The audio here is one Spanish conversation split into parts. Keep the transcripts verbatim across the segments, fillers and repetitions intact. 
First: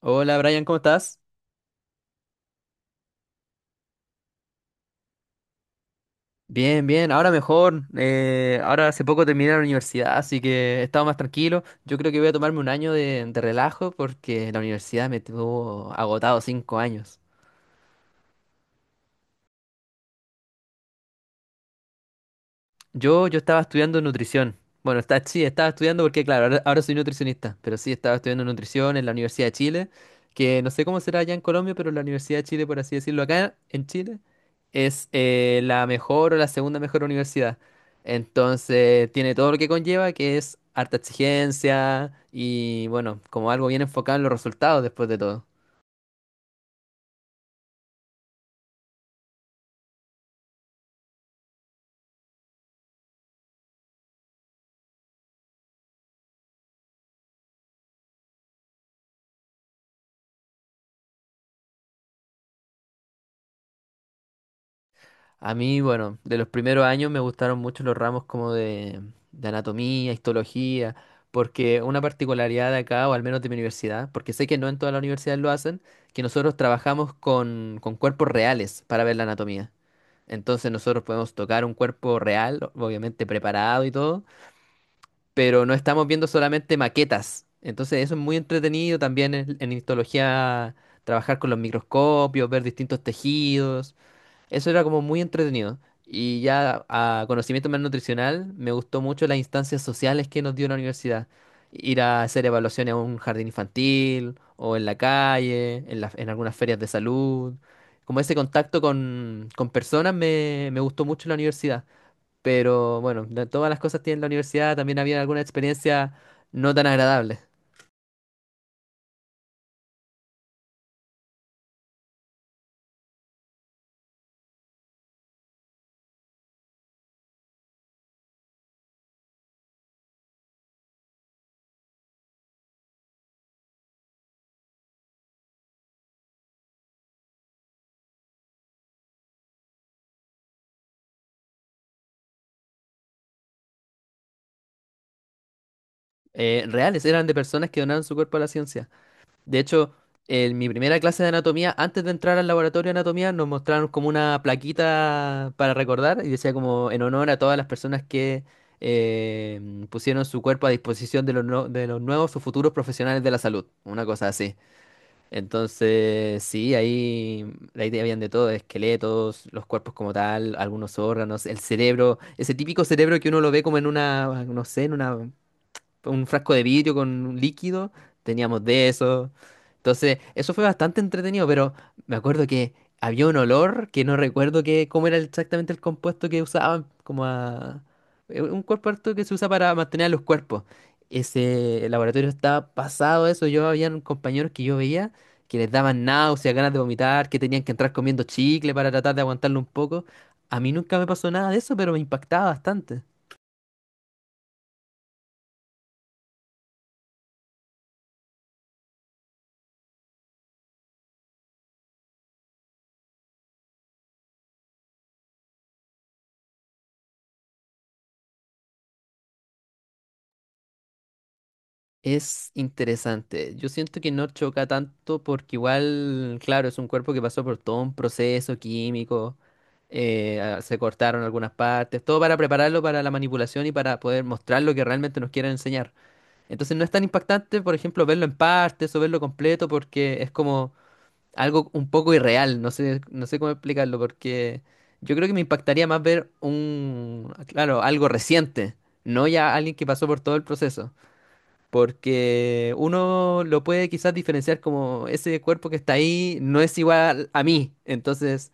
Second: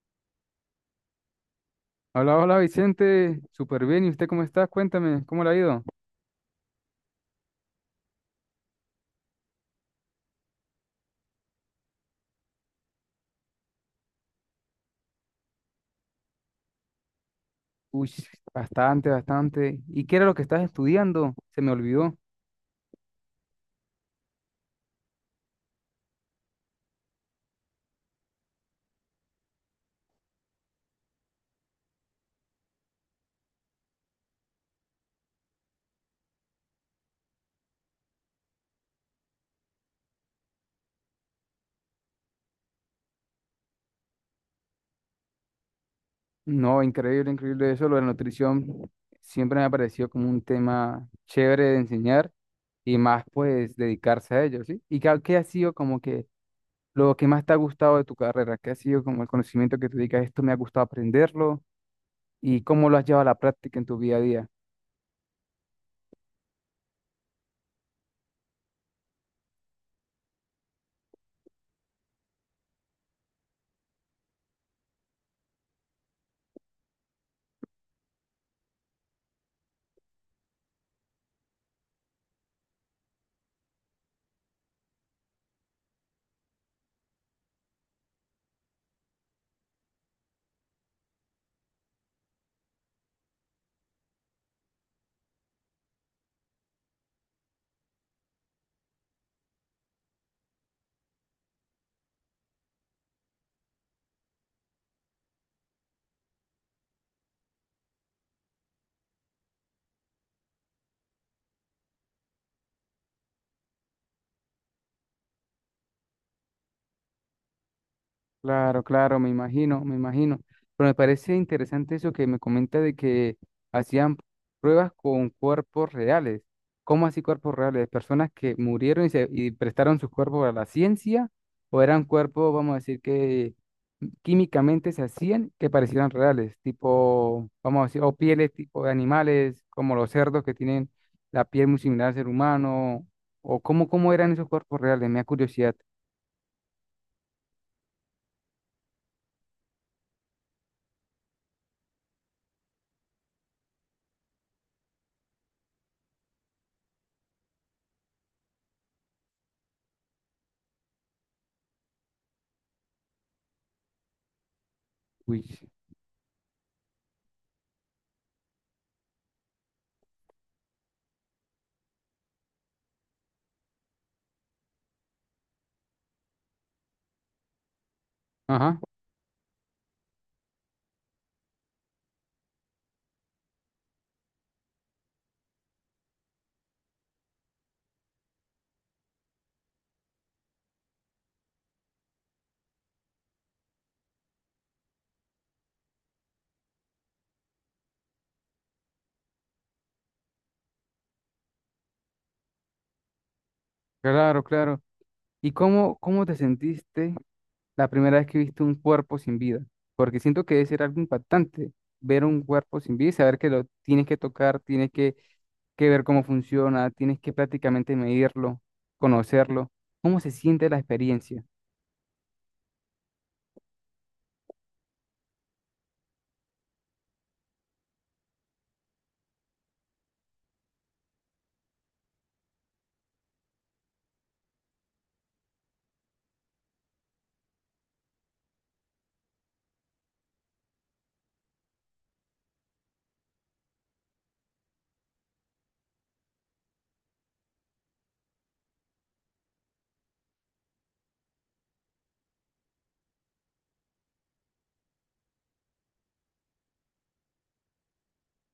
Hola Brian, ¿cómo estás? Hola, hola Vicente, súper bien. ¿Y usted cómo está? Cuéntame, ¿cómo le ha ido? Bien, bien, ahora mejor. Eh, ahora hace poco terminé la universidad, así que he estado más tranquilo. Yo creo que voy a tomarme un año de, de relajo porque la universidad me tuvo agotado cinco años. Uy, bastante, bastante. ¿Y qué era lo que estás estudiando? Se me olvidó. Yo, yo estaba estudiando nutrición. Bueno, está, sí, estaba estudiando porque, claro, ahora, ahora soy nutricionista, pero sí, estaba estudiando nutrición en la Universidad de Chile, que no sé cómo será allá en Colombia, pero la Universidad de Chile, por así decirlo, acá en Chile, es eh, la mejor o la segunda mejor universidad. Entonces, tiene todo lo que conlleva, que es harta exigencia y, bueno, como algo bien enfocado en los resultados después de todo. No, increíble, increíble eso. Lo de la nutrición siempre me ha parecido como un tema chévere de enseñar y más pues dedicarse a ello, ¿sí? ¿Y qué, qué ha sido como que lo que más te ha gustado de tu carrera? ¿Qué ha sido como el conocimiento que te dedicas? Esto me ha gustado aprenderlo y cómo lo has llevado a la práctica en tu día a día. A mí, bueno, de los primeros años me gustaron mucho los ramos como de, de anatomía, histología, porque una particularidad de acá, o al menos de mi universidad, porque sé que no en todas las universidades lo hacen, que nosotros trabajamos con, con cuerpos reales para ver la anatomía. Entonces nosotros podemos tocar un cuerpo real, obviamente preparado y todo, pero no estamos viendo solamente maquetas. Entonces eso es muy entretenido también en, en histología, trabajar con los microscopios, ver distintos tejidos. Eso era como muy entretenido. Y ya a conocimiento más nutricional, me gustó mucho las instancias sociales que nos dio la universidad. Ir a hacer evaluaciones a un jardín infantil o en la calle, en, la- en algunas ferias de salud. Como ese contacto con, con personas me, me gustó mucho en la universidad. Pero bueno, de todas las cosas que tiene la universidad, también había algunas experiencias no tan agradables. Claro, claro, me imagino, me imagino. Pero me parece interesante eso que me comenta de que hacían pruebas con cuerpos reales. ¿Cómo así cuerpos reales? ¿Personas que murieron y, se, y prestaron sus cuerpos a la ciencia? ¿O eran cuerpos, vamos a decir, que químicamente se hacían que parecieran reales? Tipo, vamos a decir, o pieles tipo de animales, como los cerdos que tienen la piel muy similar al ser humano. ¿O cómo, cómo eran esos cuerpos reales? Me da curiosidad. Eh, reales, eran de personas que donaron su cuerpo a la ciencia. De hecho, en mi primera clase de anatomía, antes de entrar al laboratorio de anatomía, nos mostraron como una plaquita para recordar y decía como en honor a todas las personas que eh, pusieron su cuerpo a disposición de los, no- de los nuevos o futuros profesionales de la salud, una cosa así. Uy. Entonces, sí, ahí, ahí te habían de todo, esqueletos, los cuerpos como tal, algunos órganos, el cerebro, ese típico cerebro que uno lo ve como en una, no sé, en una un frasco de vidrio con un líquido, teníamos Ajá. de eso. Entonces, eso fue bastante entretenido, pero me acuerdo que había un olor que no recuerdo que, cómo era exactamente el compuesto que usaban, como a... eh, Un compuesto que se usa para mantener a los cuerpos. Ese laboratorio estaba pasado eso. Yo había compañeros que yo veía que les daban náuseas, ganas de vomitar, que tenían que entrar comiendo chicle para tratar de aguantarlo un poco. A mí nunca me pasó nada de eso, pero me impactaba bastante. Claro, claro. ¿Y cómo, cómo te sentiste la primera vez que viste un cuerpo sin vida? Porque siento que debe ser algo impactante ver un cuerpo sin vida y saber que lo tienes que tocar, tienes que, que ver cómo funciona, tienes que prácticamente medirlo, conocerlo. ¿Cómo se siente la experiencia? Es interesante. Yo siento que no choca tanto porque igual, claro, es un cuerpo que pasó por todo un proceso químico, eh, ah, se cortaron algunas partes, todo para prepararlo para la manipulación y para poder mostrar lo que realmente nos quieren enseñar. Entonces no es tan impactante, por ejemplo, verlo en partes o verlo completo porque es como algo un poco irreal. No sé, no sé cómo explicarlo porque yo creo que me impactaría más ver un, claro, algo reciente, no ya alguien que pasó por todo el proceso. Porque uno lo puede quizás diferenciar como ese cuerpo que está ahí no es igual a mí. Entonces,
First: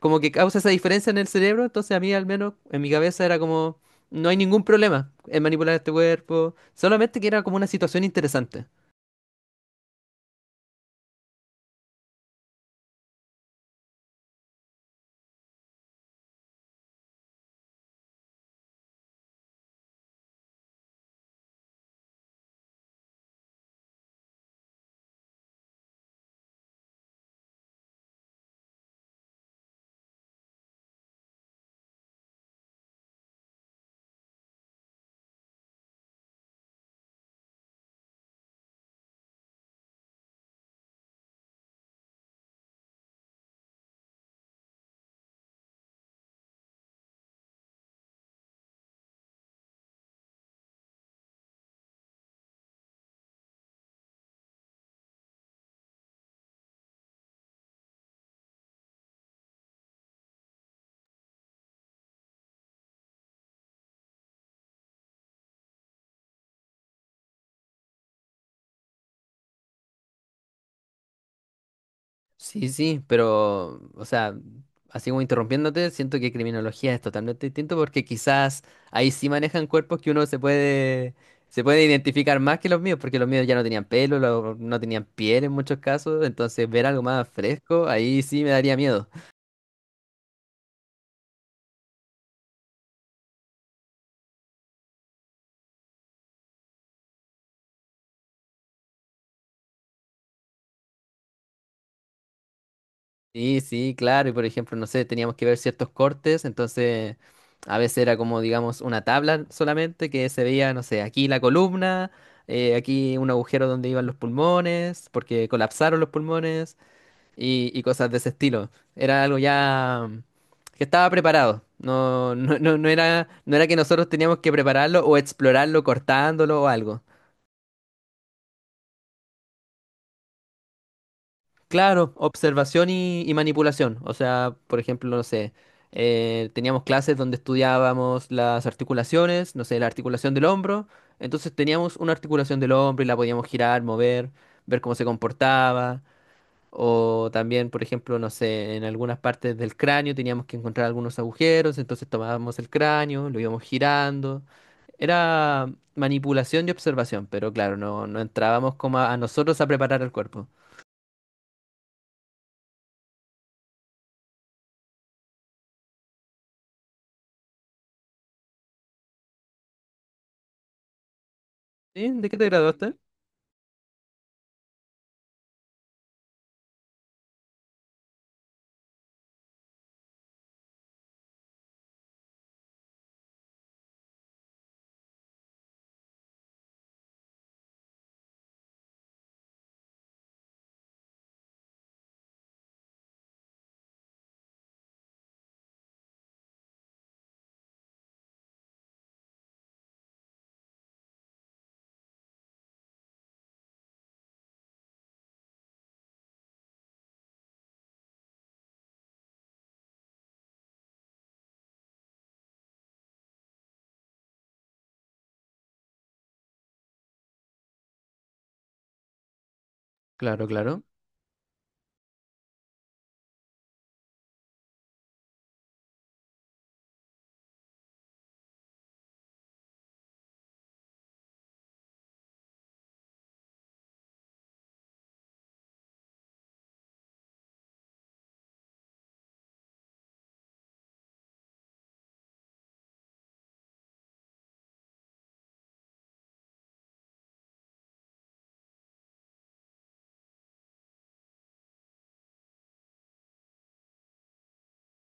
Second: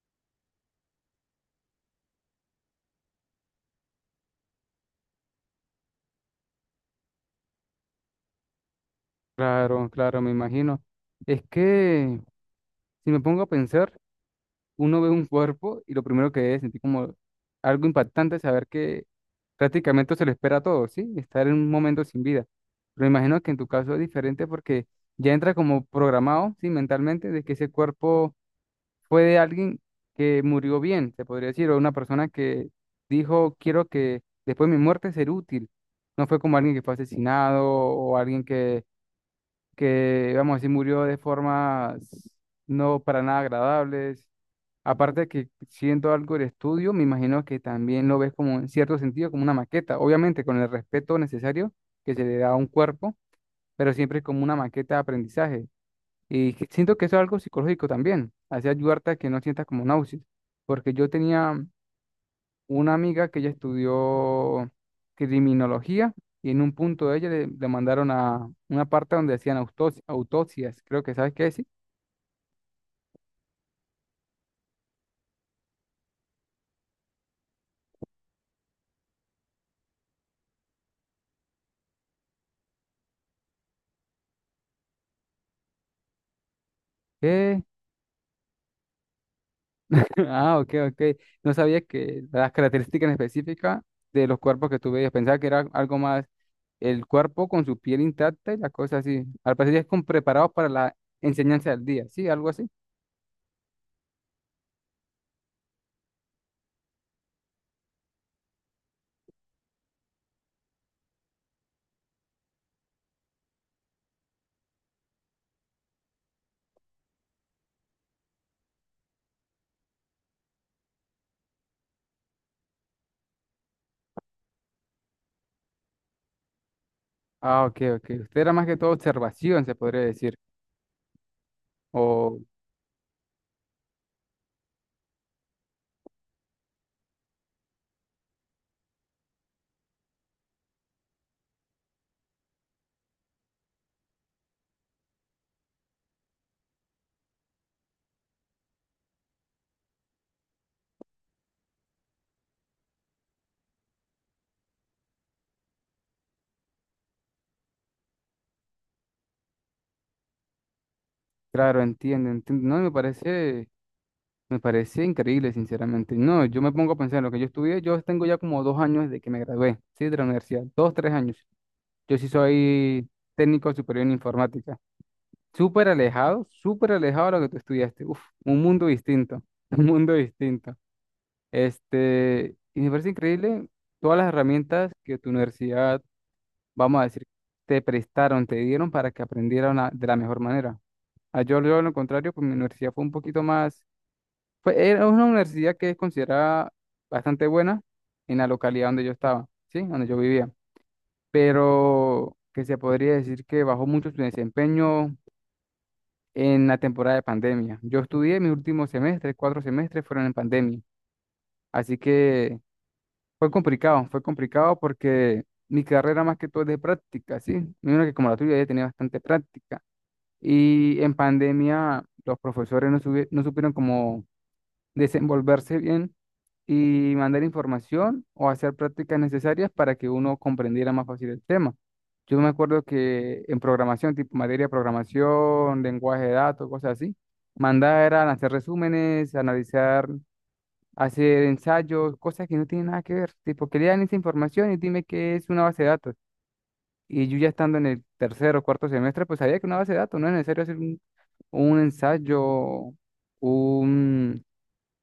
como que causa esa diferencia en el cerebro. Entonces, a mí al menos en mi cabeza era como, no hay ningún problema en manipular este cuerpo. Solamente que era como una situación interesante. Claro, claro, me imagino. Es que si me pongo a pensar, uno ve un cuerpo y lo primero que debe sentir como algo impactante es saber que prácticamente se lo espera a todos, ¿sí? Estar en un momento sin vida. Pero imagino que en tu caso es diferente porque ya entra como programado, ¿sí? Mentalmente, de que ese cuerpo fue de alguien que murió bien, se podría decir, o una persona que dijo, quiero que después de mi muerte ser útil. No fue como alguien que fue asesinado o alguien que, vamos a decir, murió de formas no para nada agradables. Aparte de que siento algo del estudio, me imagino que también lo ves como en cierto sentido, como una maqueta, obviamente con el respeto necesario que se le da a un cuerpo, pero siempre como una maqueta de aprendizaje. Y que siento que eso es algo psicológico también, hace ayudarte a que no sientas como náuseas, porque yo tenía una amiga que ella estudió criminología y en un punto de ella le, le mandaron a una parte donde hacían autos- autopsias, creo que sabes qué decir. Sí, sí, pero, o sea, así como interrumpiéndote, siento que criminología es totalmente distinto porque quizás ahí sí manejan cuerpos que uno se puede, se puede identificar más que los míos, porque los míos ya no tenían pelo, lo- no tenían piel en muchos casos, entonces ver algo más ¿Qué? fresco, ahí sí me daría miedo. Ah, ok, ok. No sabía que las características específicas de los cuerpos que tú veías. Pensaba que era algo más el cuerpo con su piel intacta y las cosas así. Al parecer ya es con preparados para la enseñanza del día, ¿sí? Algo así. Sí, sí, claro. Y por ejemplo, no sé, teníamos que ver ciertos cortes, entonces a veces era como, digamos, una tabla solamente que se veía, no sé, aquí la columna, eh, aquí un agujero donde iban los pulmones, porque colapsaron los pulmones y, y cosas de ese estilo. Era algo ya mm, que estaba preparado. No, no, no, no era, no era que nosotros teníamos que prepararlo o explorarlo cortándolo o algo. Ah, ok, ok. Usted era más que todo observación, se podría decir. Claro, O, observación y, y manipulación. O sea, por ejemplo, no sé, eh, teníamos clases donde estudiábamos las articulaciones, no sé, la articulación del hombro. Entonces teníamos una articulación del hombro y la podíamos girar, mover, ver cómo se comportaba. O también, por ejemplo, no sé, en algunas partes del cráneo teníamos que encontrar algunos agujeros, entonces tomábamos el cráneo, lo íbamos girando. Era manipulación y observación, pero claro, no, no entrábamos como a a nosotros a preparar el cuerpo. claro, entiendo, entiendo. No, me parece. Me parece increíble, sinceramente. No, yo me pongo a pensar en lo que yo estudié. Yo tengo ya como dos años desde que me gradué, ¿sí? De la universidad. Dos, tres años. ¿Sí? Yo ¿De sí qué te graduaste? soy técnico superior en informática. Súper alejado, súper alejado de lo que tú estudiaste. Uf, un mundo distinto, un mundo distinto. Este, y me parece increíble todas las herramientas que tu universidad, vamos a decir, te prestaron, te dieron para que aprendieran a- de la mejor manera. Ah, Yo, yo, lo contrario, pues mi universidad fue un poquito más fue, era una universidad que es considerada bastante buena en la localidad donde yo estaba, ¿sí? Donde yo vivía. Pero que se podría decir que bajó mucho su desempeño en la temporada de pandemia. Yo estudié mis últimos semestres, cuatro semestres fueron en pandemia. Así que fue complicado, fue complicado porque mi carrera más que todo es de práctica, ¿sí? Mira que como la tuya ya tenía bastante práctica. Claro, claro. Y en pandemia los profesores no, subi- no supieron cómo desenvolverse bien y mandar información o hacer prácticas necesarias para que uno comprendiera más fácil el tema. Yo me acuerdo que en programación, tipo materia de programación, lenguaje de datos, cosas así, mandar eran hacer resúmenes, analizar, hacer ensayos, cosas que no tienen nada que ver. Tipo, que lean esa información y dime qué es una base de datos. Y yo ya estando en el tercer o cuarto semestre, pues sabía que una base de datos no es necesario hacer un, un ensayo, un,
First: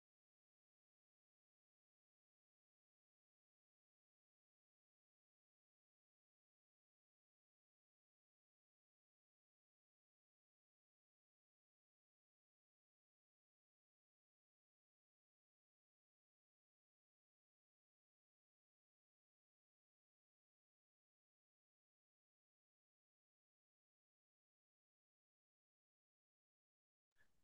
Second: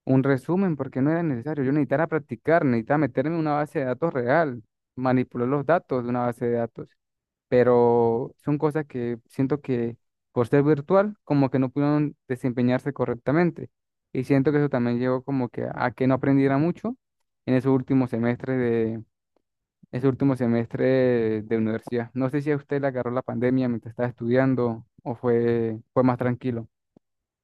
un resumen porque no era necesario. Yo necesitaba practicar, necesitaba meterme en una base de datos real, manipular los datos de una base de datos. Pero son cosas que siento que por ser virtual, como que no pudieron desempeñarse correctamente. Y siento que eso también llevó como que a que no aprendiera mucho en esos últimos semestres de, ese último semestre de, de universidad. No sé si a usted le agarró la pandemia mientras estaba estudiando o fue, fue más tranquilo.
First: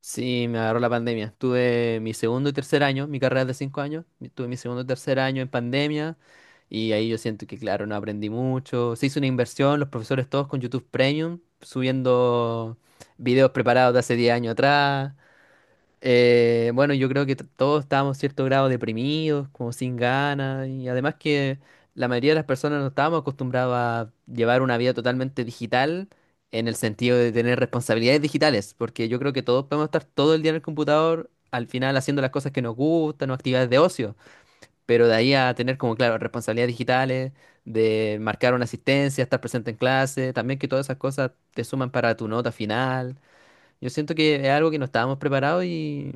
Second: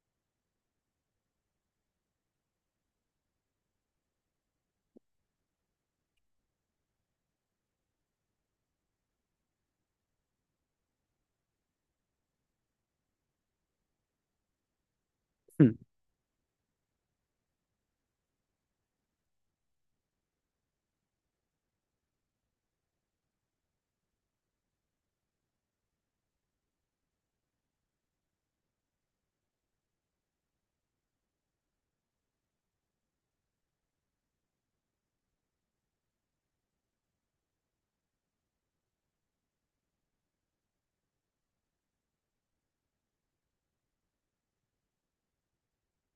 Sí, me agarró la pandemia. Tuve mi segundo y tercer año, mi carrera es de cinco años, mi- tuve mi segundo y tercer año en pandemia y ahí yo siento que, claro, no aprendí mucho. Se hizo una inversión, los profesores todos con YouTube Premium, subiendo videos preparados de hace diez años atrás. Eh, bueno, yo creo que t- todos estábamos cierto grado deprimidos, como sin ganas, y además que la mayoría de las personas no estábamos acostumbrados a llevar una vida totalmente digital en el sentido de tener responsabilidades digitales, porque yo creo que todos podemos estar todo el día en el computador, al final haciendo las cosas que nos gustan o actividades de ocio, pero de ahí a tener como, claro, responsabilidades digitales, de marcar una asistencia, estar presente en clase, también que todas esas cosas te suman para tu nota final. Yo siento que es algo que no estábamos preparados y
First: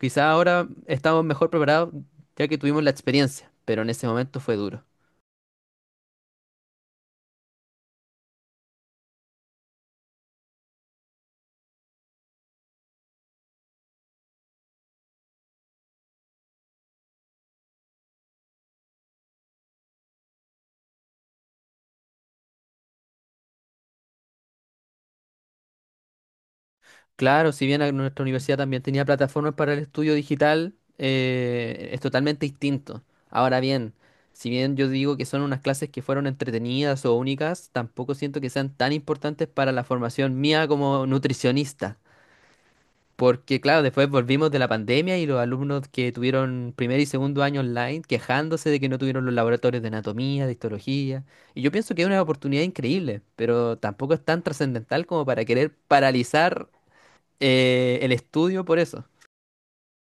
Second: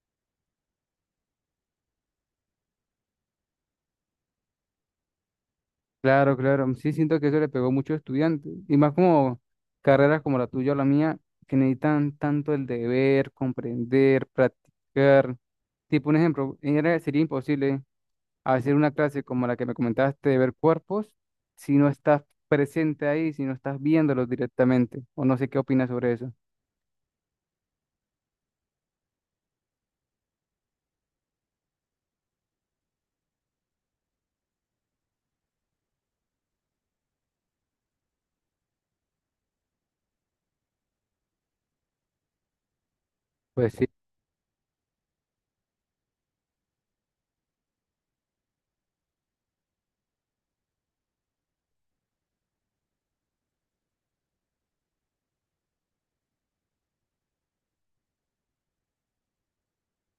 quizá ahora estamos mejor preparados ya que tuvimos la experiencia, pero en ese momento fue duro. Claro, claro. mm, Sí, siento que eso le pegó mucho a muchos estudiantes. Y más como carreras como la tuya o la mía, que necesitan tanto el deber, comprender, practicar. Tipo, un ejemplo, era- sería imposible hacer una clase como la que me comentaste de ver cuerpos si no estás presente ahí, si no estás viéndolos directamente. O no sé qué opinas sobre eso. Claro, si bien a- nuestra universidad también tenía plataformas para el estudio digital, eh, es totalmente distinto. Ahora bien, si bien yo digo que son unas clases que fueron entretenidas o únicas, tampoco siento que sean tan importantes para la formación mía como nutricionista. Porque, Pues claro, sí, después volvimos de la pandemia y los alumnos que tuvieron primer y segundo año online quejándose de que no tuvieron los laboratorios de anatomía, de histología. Y yo pienso que es una oportunidad increíble, pero tampoco es tan trascendental como para querer paralizar eh, el estudio por eso.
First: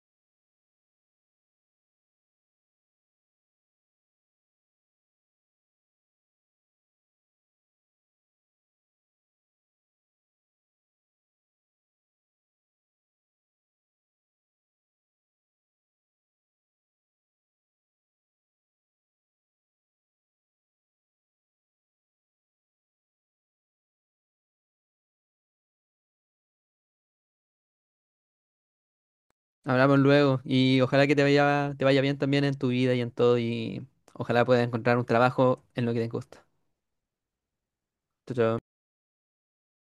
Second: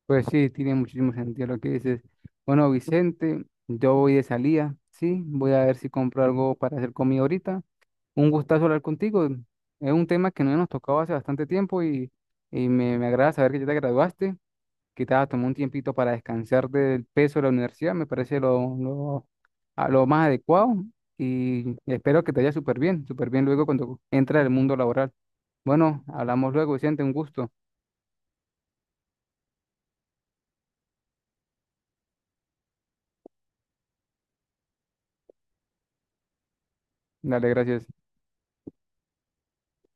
pues sí, tiene muchísimo sentido lo que dices. Bueno, Vicente, yo voy de salida, sí, voy a ver si compro algo para hacer comida ahorita. Un gustazo hablar contigo. Es un tema que no nos tocaba hace bastante tiempo y, y me, me agrada saber que ya te graduaste, que te has tomado un tiempito para descansar del peso de la universidad. Me parece lo, lo, a lo más adecuado y espero que te vaya súper bien, súper bien luego cuando entres al mundo laboral. Bueno, hablamos luego, Vicente, un gusto. Hablamos luego y ojalá que te vaya, te vaya bien también en tu vida y en todo y ojalá puedas encontrar un trabajo en lo que te gusta. Dale, gracias. Chao, chao.